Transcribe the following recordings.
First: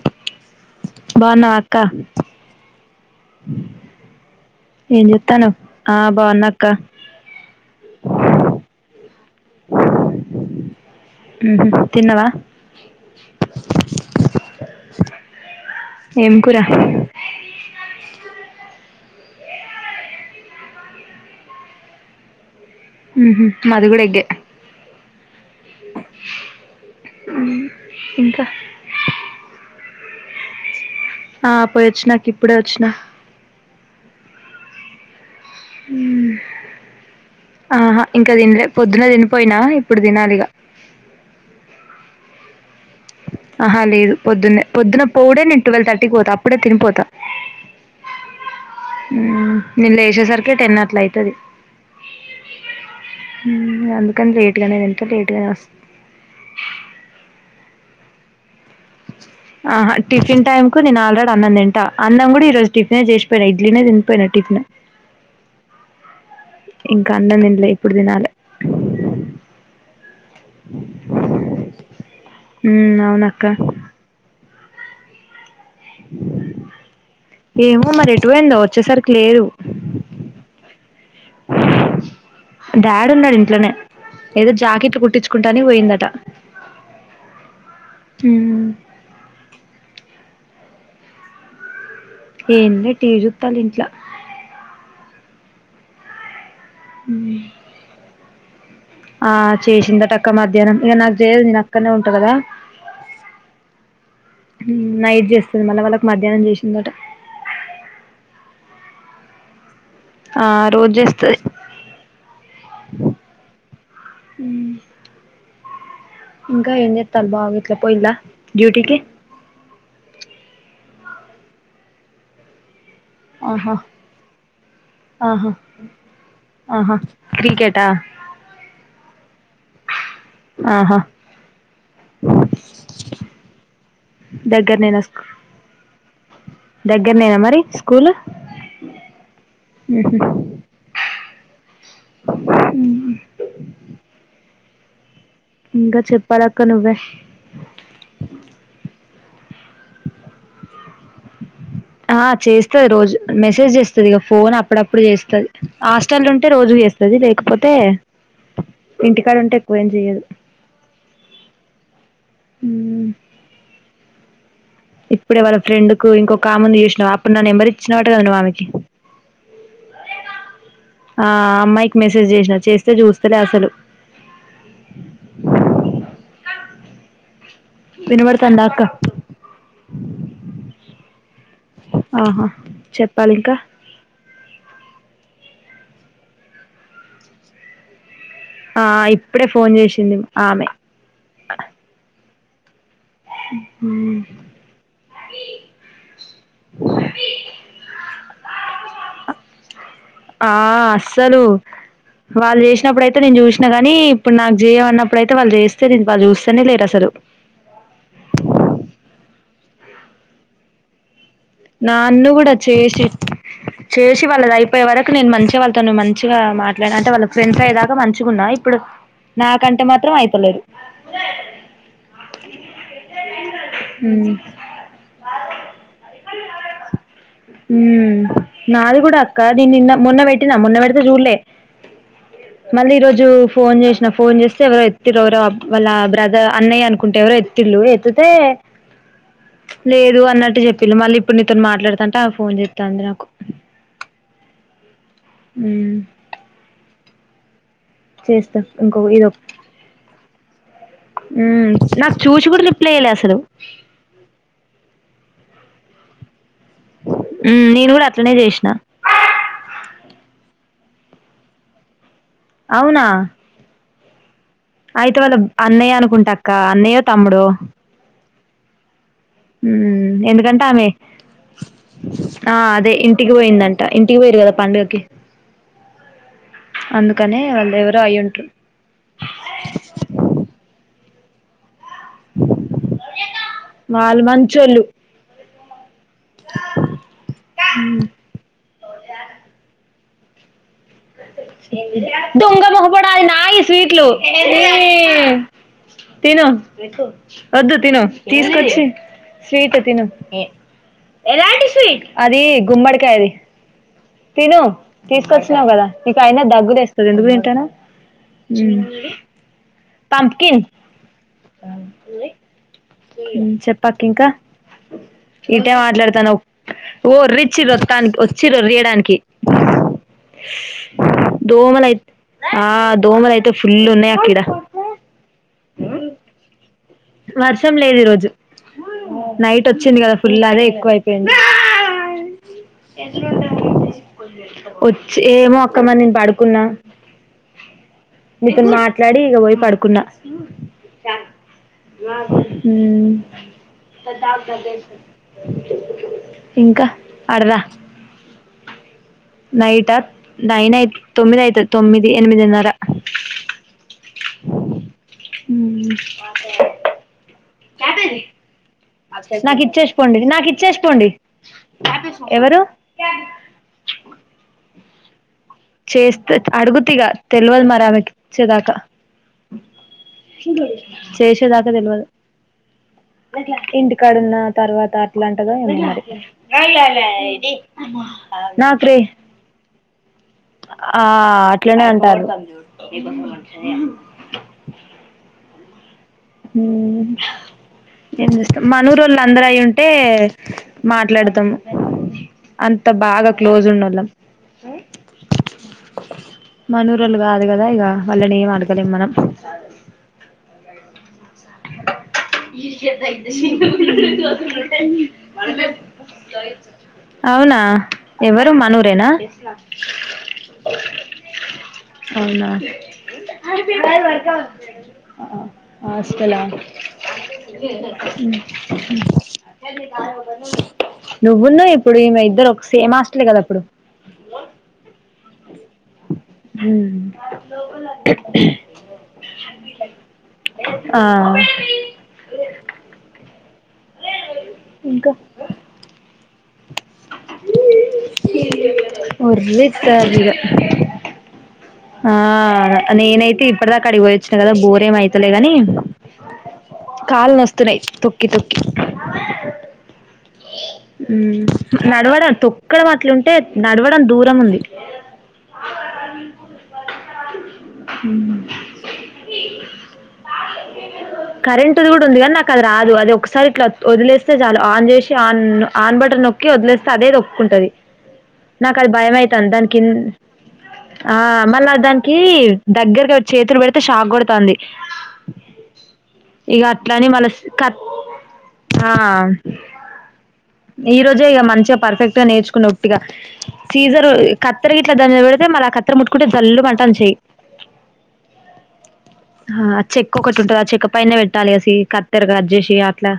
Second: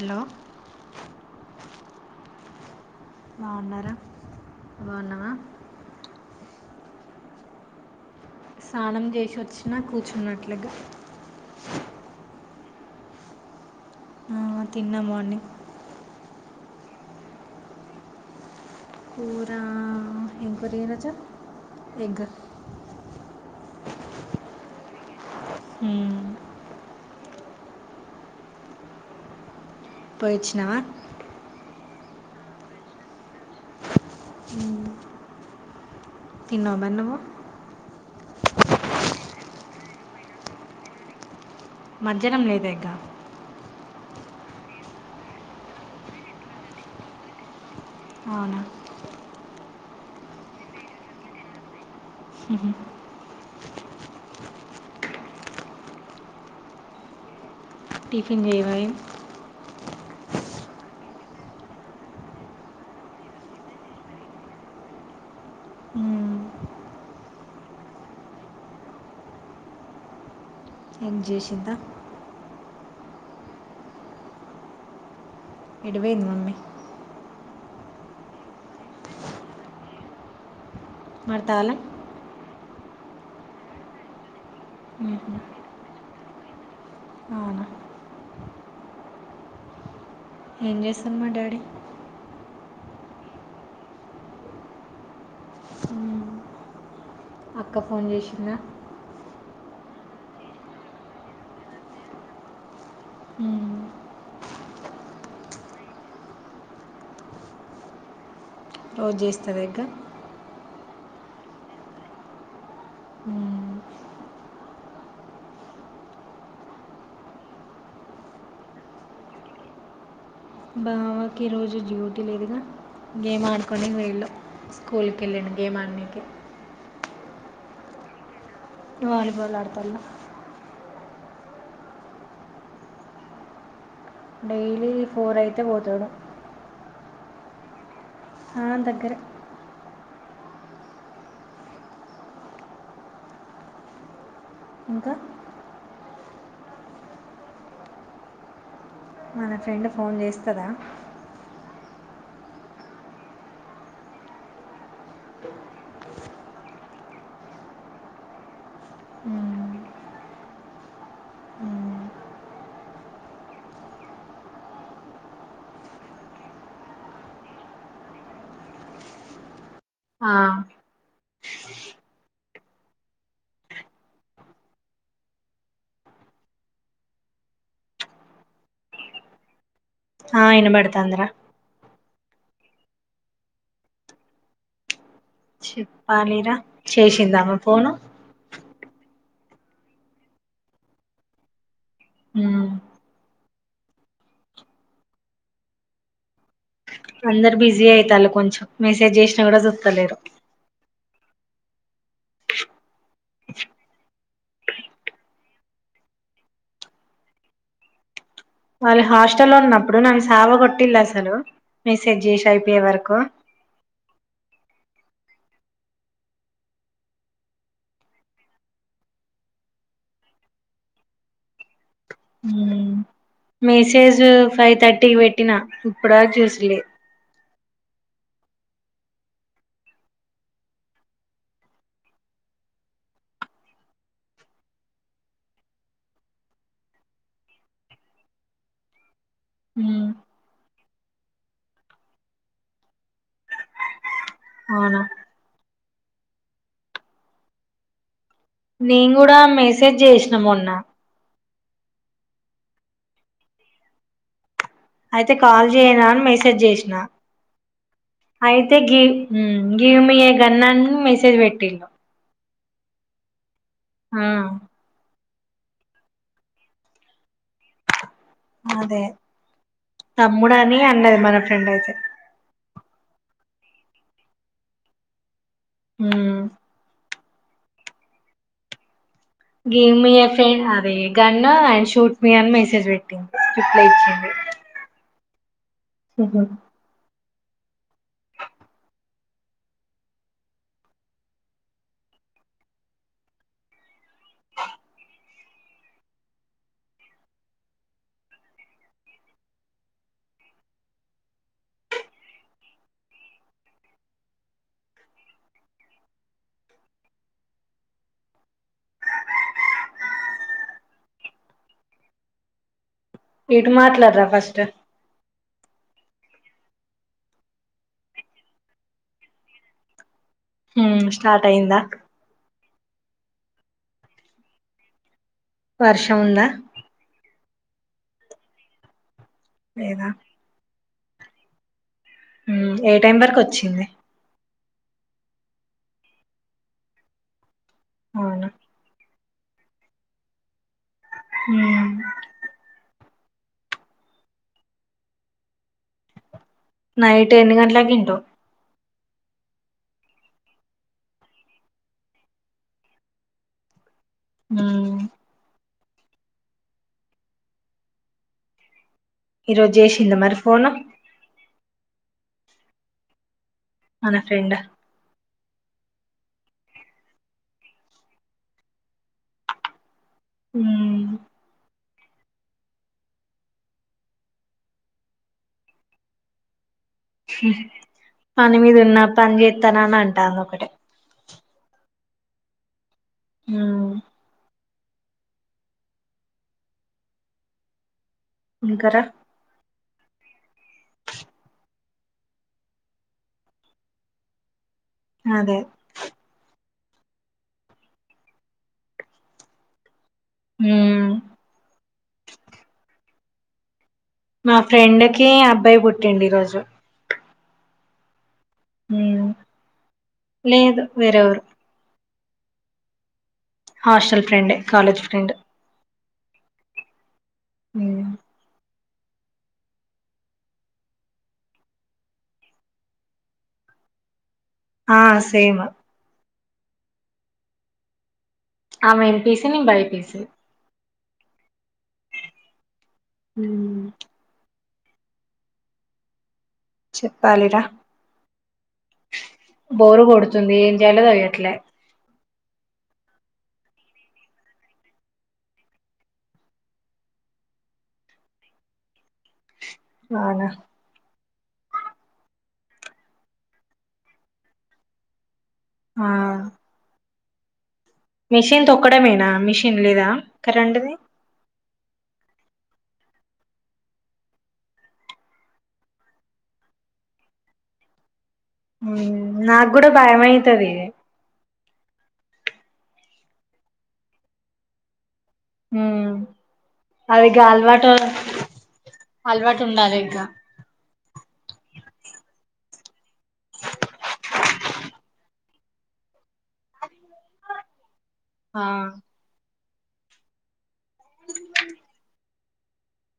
Hello బాగునావా అక్క బాగున్నారా బాగున్నావా ఆ బావున్నా అక్క ఆ స్నానం చేసివొచ్చినా కూర్చున్న అట్లాగ తిన్నవా ఆ తిన్న మార్నింగ్ ఏం కూర కూరా ఎగ్ కర్రీ వచ్చా ఎగ్ ఉమ్ మాది కూడా ఎగ్ ఏ ఉమ్ ఇంకా పోయిచ్చినావా ఆ పోయి వచ్చిన అక్క ఇప్పుడే వచ్చిన తిన్నవా మరి నువ్వు ఆహా ఇంకా తినలే పొద్దున తినిపోయినా ఇప్పుడు తినాలిగా మధ్యాహ్నం లేదా ఇగా ఆహ లేదు పొద్దున్నే పొద్దున్నప్పుడే నేను టువెల్ థర్టీకి పోతా అప్పుడే తినిపోత అవునా నేను లేసేసరికి టెన్ అట్లా ఐతది. మ్మ్. అందుకని లేట్గానే తింటా లేట్గానే వస్తా టిఫిన్ చేయవ్ ఆహా టిఫిన్ టైమ్ కు నేను ఆల్రెడీ అన్నం తింటా అన్నం కూడా ఈ రోజు టిఫిన్ చేసిపోయినా ఇడ్లీనే తినిపోయినా టిఫిన్ మ్మ్. ఇంకా అన్నం తినలే ఇప్పుడు తినాలే [inaudible] ఏం చేసిందా ఉమ్ అవునక్క ఎటు పోంది మమ్మి ఏమో మరి ఎటుపోయిందో వచ్చేసరికి లేదు. మరి తాళం డాడీ ఉన్నాడు ఇంట్లోనే ఏదో జాకిట్ మ్మ్. కుట్టించుకుంటాని పోయిందట అవునా మ్మ్ ఏం జేస్సున్నాడు డాడీ ఏం లే టివి జూత్తాండు ఇంట్లొ హ్మ్ అక్క ఫోన్ చేసిందా ఆ చేసిందట అక్క మధ్యాహ్నం ఇగ నాకు జేయదు నేను అక్కన్నే ఉంటా కదా మ్మ్. మ్మ్ నైట్ చేస్తది. మళ్ళా వాళ్ళకి మధ్యాహ్నం జేసిందట. రోజు చేస్తదా ఇంక ఆ రోజు చేస్తది మ్మ్. ఇంకా ఏమ్ జేతండ్లు బావ గిట్ల పోయిల్లా డ్యూటీకి, బావ కి ఈ రోజు డ్యూటీ లేదుగా గేమ్ ఆహా ఆడుకొనికి వోయిళ్ళు స్కూల్కి ఆహా వెళ్ళిండు గేమ్ ఆడనికి ఆహా క్రికెటా వాలిబాల్ ఆడతల్ల ఆహా డైలీ దగ్గరనేనా ఫోర్ అయితే పోతాడు. దగ్గరనేనా మరి స్కూల్ ఆ దగ్గరే ఉమ్ హు ఉమ్ ఇంకా ఇంకా చెప్పాలక్క నువ్వే మన ఫ్రెండు ఫోన్ చేస్తదా ఆ చేస్తది రోజు మెసేజ్ చేస్తది. ఇగ ఫోన్ అప్పుడప్పుడు చేస్తది హాస్టల్ ఉంటే రోజు చేస్తది లేకపోతే ఇంటికాడ ఉంటే మ్మ్. ఎక్కువేం చేయదు. మ్మ్. ఇప్పుడే వాళ్ళ ఫ్రెండ్ కు ఇంకొక ఆమె ఉంది చూసినావ, అప్పుడు నా నెంబర్ ఇచ్చినవాట కదా ఆమెకి ఆ, ఆ అమ్మాయికి మెసేజ్ చేసినా చేస్తే చూస్తలే అసలు. వినవడుతందా అక్క హా వినబడుతంది రా ఆహా చెప్పాలి ఇంకా చెప్పాలిరా చేేషిందామె ఫోను ఆ ఇప్పుడే ఫోన్ చేసింది ఆమె మ్మ్. హ్మ్ అందరు బిజీ అయితాల్లు కొంచెం మెసేజ్ చేసినా కూడా జూత్తలేరు ఆ అస్సలు వాళ్ళు చేసినప్పుడు అయితే నేను చూసినా గాని ఇప్పుడు నాకు జేయమన్నప్పుడైతే వాళ్ళు జేస్తే వాళ్ళు చూస్తనే లేరు అసలు. వాళ్ళ హాస్టెల్లో ఉన్నప్పుడు నన్ సావ కొట్టిల్ల్ అసలు మెసేజ్ నాన్ను కూడా అయిపోయే చేసి వరకు చేసి వాళ్ళది అయిపోయే వరక్ నేను మంచిగా వాళ్ళతో మంచిగా మాట్లాడిన అంటే వాళ్ళ ఫ్రెండ్స్ అయ్యేదాకా మంచిగా ఉన్నా, ఇప్పుడు నాకంటే మాత్రం అయితలేదు. మెస్సేజ్ ఉమ్ ఫైవ్ థర్టీకి పెట్టినా ఇప్పుడు వరకు జూస్ లే మ్మ్ నాది కూడా అక్క దీ నిన్న మొన్న పెట్టినా మొన్న పెడితే చూడలే, మళ్ళీ ఈరోజు ఫోన్ చేసిన ఫోన్ చేస్తే ఎవరో ఎత్తిరు ఎవరో వాళ్ళ బ్రదర్ అన్నయ్య అనుకుంటే ఎవరో ఎత్తిళ్ళు ఎత్తుతే, ఉమ్ లేదు అన్నట్టు జెప్ మళ్ళీ ఇప్పుడు నీతోను మాట్లాడుతంటే ఆమె ఫోన్ జే జేత్తాంది నాకు అవునా మ్మ్ చేస్తా ఇంకో నేను కూడా మెసేజ్ జేసినా మొన్న మ్మ్ నాకు చూచి కూడా రిప్లే ఇయ్యలే అసలు తే కాల్ జేయనా అని మెసే జ్ జేసినా ఉమ్ నేను కూడా అట్లనే చేసిన అయితే గివ్ గివ్ మి ఎ కన్నా అన్ మెస్సేజ్ వెట్టిండు అవున ఆ అయితే వాళ్ళు అన్నయ్య అనుకుంటక్క అన్నయ్యో తమ్ముడో అదే ఉమ్ తమ్ముడు ఎందుకంటే అని ఆమె అన్నది మన ఫ్రెండ్ అయితే ఆ అదే ఇంటికి పోయిందంట ఇంటికి పోయరు కద పండక్కి హమ్ అందుకనే వాళ్ళు ఎవరు అయ్యుందృ కన్నా ఐష్ తూట్ మీ అని మెసేజ్ వెట్టింది రిప్లై వాళ్ళు ఇచ్చింది మంచోళ్ళు మ్మ్ హ్మ్ మ్మ్ దొంగముఖప అది నాయి స్వీట్లు తిను వద్దు తను తీసుకొచ్చి స్వీట్ తను ఎలాంటి స్వీట్ అది గుమ్మడికాయది తిను తీసుకొచ్చినవ్ కదా నీక అయినా దగ్గురేస్తంది ఎందుకు తింటన్నావ్ పంప్కిన్ ఇటు చెప్పక్క మాట్లాడరా ఇంకా ఫస్ట్ ఇటే మాట్లాడతాను ఓ ర్రిచ్చిరత్తానికి వచ్చిర రయడానికి హమ్ స్టార్ట్ అయ్యంద ఆ దోమల అయితే ఫుల్ ఉన్నాయి అక్కిడ వర్షం ఉంద వర్షం లేదు ఈ రోజు నైట్ వచ్చింది లేదా గద ఫుల్ అదే ఎక్కువై ఎ ఉమ్ ఏ ఎంత ఉంట టైం వరకు వచ్చింది [unintelligible] వచ్చి ఏమో అక్క మరి నేను పడుకున్న అవును మీతో మాట్లాడి ఇగ పోయి పడుకున్న హమ్ హమ్ ద్ద నైట్ ఎన్ని గంటలకి తింటవ్ నైట్ ఆ నైన్ అయి తొమ్మిది అయితు తొమ్మిది ఎనిమిదిన్నార ఆ [unintelligible] కాబ నాక్ ఈరోజు చేసిందా ఇచ్చేసపోండి మరి నాక్ ఫోను ఇచ్చేస్పోండి ఎవరు అదే ఫ్రెండా చేస్తే అడుగుతిగా తెల్వదు మరి ఆమెకి ఇచ్చేదాకా ఉమ్ చేేషేదాక తెల్వదు ఇంటికాడున్నా తర్వాత అట్లంటదో ఏమో మరి పని నాకు రే మీదున్నా పని జేత్తానాన అంటాంది ఒకటే ఆ అట్లనే అంటారు ఉమ్ హమ్ ఎం ఇంకారా మనురోళ్ళు అందరు అయ్యి ఉం అంటే మాట్లాడతాం అంత బాగా క్లోజ్ వునోలాం టె అదే మనూ రోళ్ళు కాదు కదా ఇక వాళ్ళని ఏం అడగలేం మనం హమ్ ఇకద ఇతే మా ఫ్రెండ్ కి అబ్బాయి పుట్టిండు ఈ రోజు అవునా ఎవ్వరు మనూరేనా ఉమ్ లేదు వేరేవరు అవునా హాస్టల్ ఫ్రెండే కాలేజ్ ఫ్రెండ్ ఎలా ఉమ్ హ్మ్ నువ్వున్నూ ఇప్పుడు ఈమె ఇద్దరు ఒక సేమ్ హస్టలే కదా ఇప్పుడు ఆ సేమ్ హ్మ్ ఆమె ఏంపిసి నేను బైపిసి ఆ హ్మ్ ఇంకా చెప్పాలిరా ఒర్రి బోరు తల్లిగా కొడుతుంది ఏం చేయాలో తెలియట్లే నేనైతే ఇప్పటి దాకా అడికిపోయి వచ్చినా కదా బోర ఏం అయతలే గానీ కాళ్ళు నొస్తున్నాయి తొక్కి తొక్కి అవునా హ్మ్ నడవడం తొక్కడం అట్ల ఉంటే నడవడం దూరం ఉంది ఆ మిషన్ తొక్కడమేనా మిషన్ లేదా కరెంట్ది కరెంట్ కూడా ఉంది కానీ నాకు కది రాదు అది ఒకసారి ఇట్లా వదిలేస్తే చాలు ఆన్ చేసి ఆన్ ఆన్ బటన్ నొక్కి వదిలేస్తే అదే తోక్కుకుంటది నాకు అది భయం అయతుంది దాని నాకు కింద కూడా భయమైతది ఆ మళ్ళ దానికి దగ్గరగా చేతులు పెడితే షాక్ కొడతాంది హ్మ్ ఇగ అట్లని మళ్ళ అది గా కట్ అలవాటు అలవాటు ఉండాలి ఇకా ఈరోజే ఇగ మంచిగా పర్ఫెక్ట్గా నేర్చు ఉట్టిగా సీజర్ కత్తెర ఇట్ల దాని మీద పెడితే మల్ ఆ కత్తెర ముట్టుకుంటే జల్ మంటాంది చెయి ఆ హా చెక్ ఒకటుంటది ఆ చెక్ పైన పెట్టాలి ఆ సి కత్తర క చేసి అట్లా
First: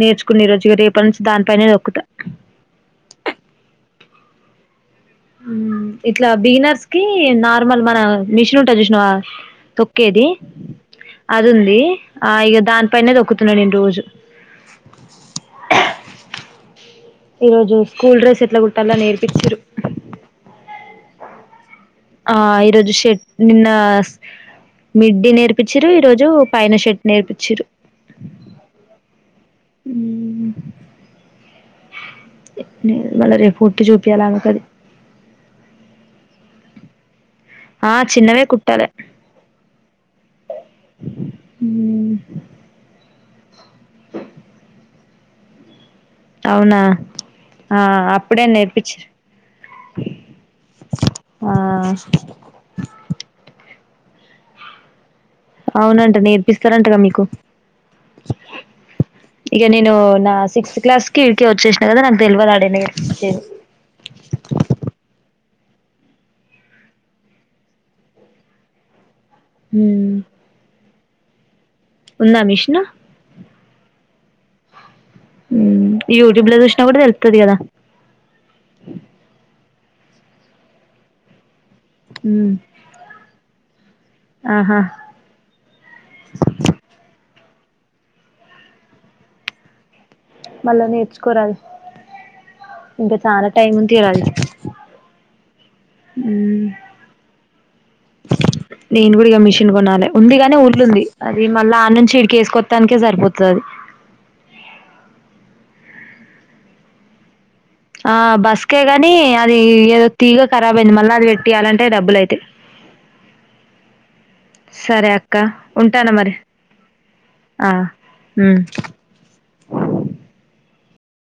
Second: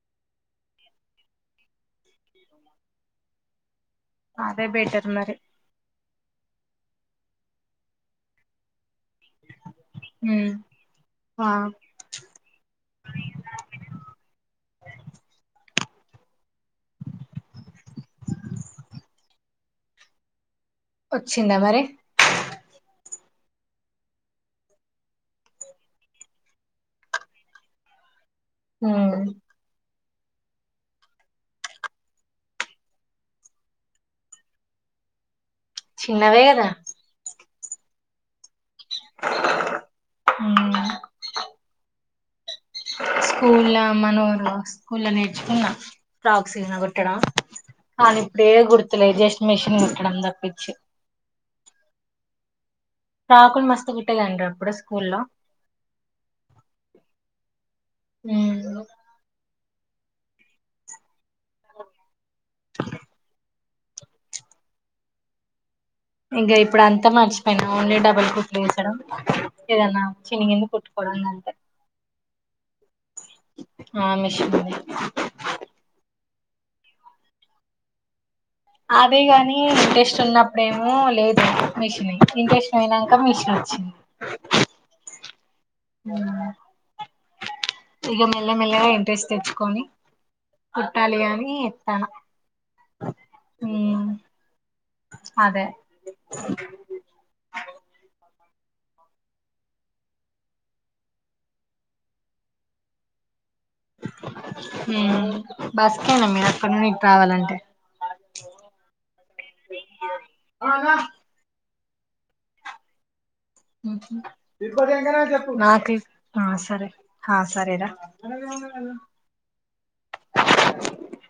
నేర్చుకునే రోజుగా రేప నుంచి దా పైనే తోక్కుత అదే బెటర్ మరి ఇట్లా బిగినర్స్కి నార్మల్ మన మిషన్ ఉంటది చూసినవా తొక్కేది ఉమ్ అది ఆ ఉంది. ఆ ఇగ దానిపైనే తొక్కుతున్న నేను రోజు ఈ రోజు స్కూల్ డ్రెస్ ఎట్ల కుట్టాలో నేర్పించిన్రు. వచ్చిందా మరి నిన్నా మిడ్డీ నేర్పిచిరు ఈరోజు పైన షర్ట్ నేర్పిచిన్రు హ్మ్ మళ్ళ రేపు కుట్టి చూపియాలె ఆమెకది. చిన్నవే కదా ఆ చిన్నవే కుట్ ట్టలే స్కూల్ల మనోర్ స్కూల్ల నేర్చుకున్న ఫ్రాక్స్ గిన అవునా కుట్టడం ఆ కానీ ఇప్పుడు అప్పుడే ఏ నేర్పించిరు గుర్తులే జస్ట్ మెషిన్ కుట్టడం తప్పించి ఆ ఫ్రాకులు మస్తు కుట్టేదాన్నిరా అప్పుడు స్కూల్లో అవునంట నేర్పిస్తారంటగా మీకు ఉమ్ ఇగ నేను నా సిక్స్త్ క్లాస్ కీ ఈడికే వచ్చేసినా కదా నాక్ తెల్వది [unintelligible] ఇంకా ఇప్పుడు అంతా మర్చిపోయిన ఓన్లీ డబుల్ కుట్లు ఏసడం ఏదన్న చినిగింది కుట్ కోవడం గంతే ఉందా మిషను ఆ మిషన్ ఉంది యూట్యూబ్లో చూసినా గుడా తెలుత్తది కదా అదే గని ఇంట్రెస్ట్ ఉన్నప్పుడేమో లేదు మిషిని ఇంట్రెస్ట్ పోయినంకా మిషన్ వచ్చిం ఆహా ఇగ మెల్ల మెల్లగా ఇంట్రెస్ట్ తెచ్చుకొని మళ్ళా కుట్టాలి అని నేర్చుకోరాదు. ఎత్తాను ఇంకా చాలా టైం ఉమ్, తీరాలి అదే హ్మ్ నేను కూడా ఇక మిషన్ కొనాలి ఉంది. కాగాని ఊర్లు ఉంది. అది మళ్ళీ ఆన్నంచి ఇడికి వేసుకోత్తానికే సరిపోతది. అది హ్మ్ బస్కేనా మీరు అక్కడ నుండి [unintelligible] రావాలంటే ఆ బస్కే గాని అది ఏదో తీగ కరాబ్ అయింది. మళ్ళా అది పెట్టియాలన్ అంటే డబ్బులయితే హుహ్మ్ నాకే ఉంటాను మరి ఆ సరే ఆ సరేర ఉమ్.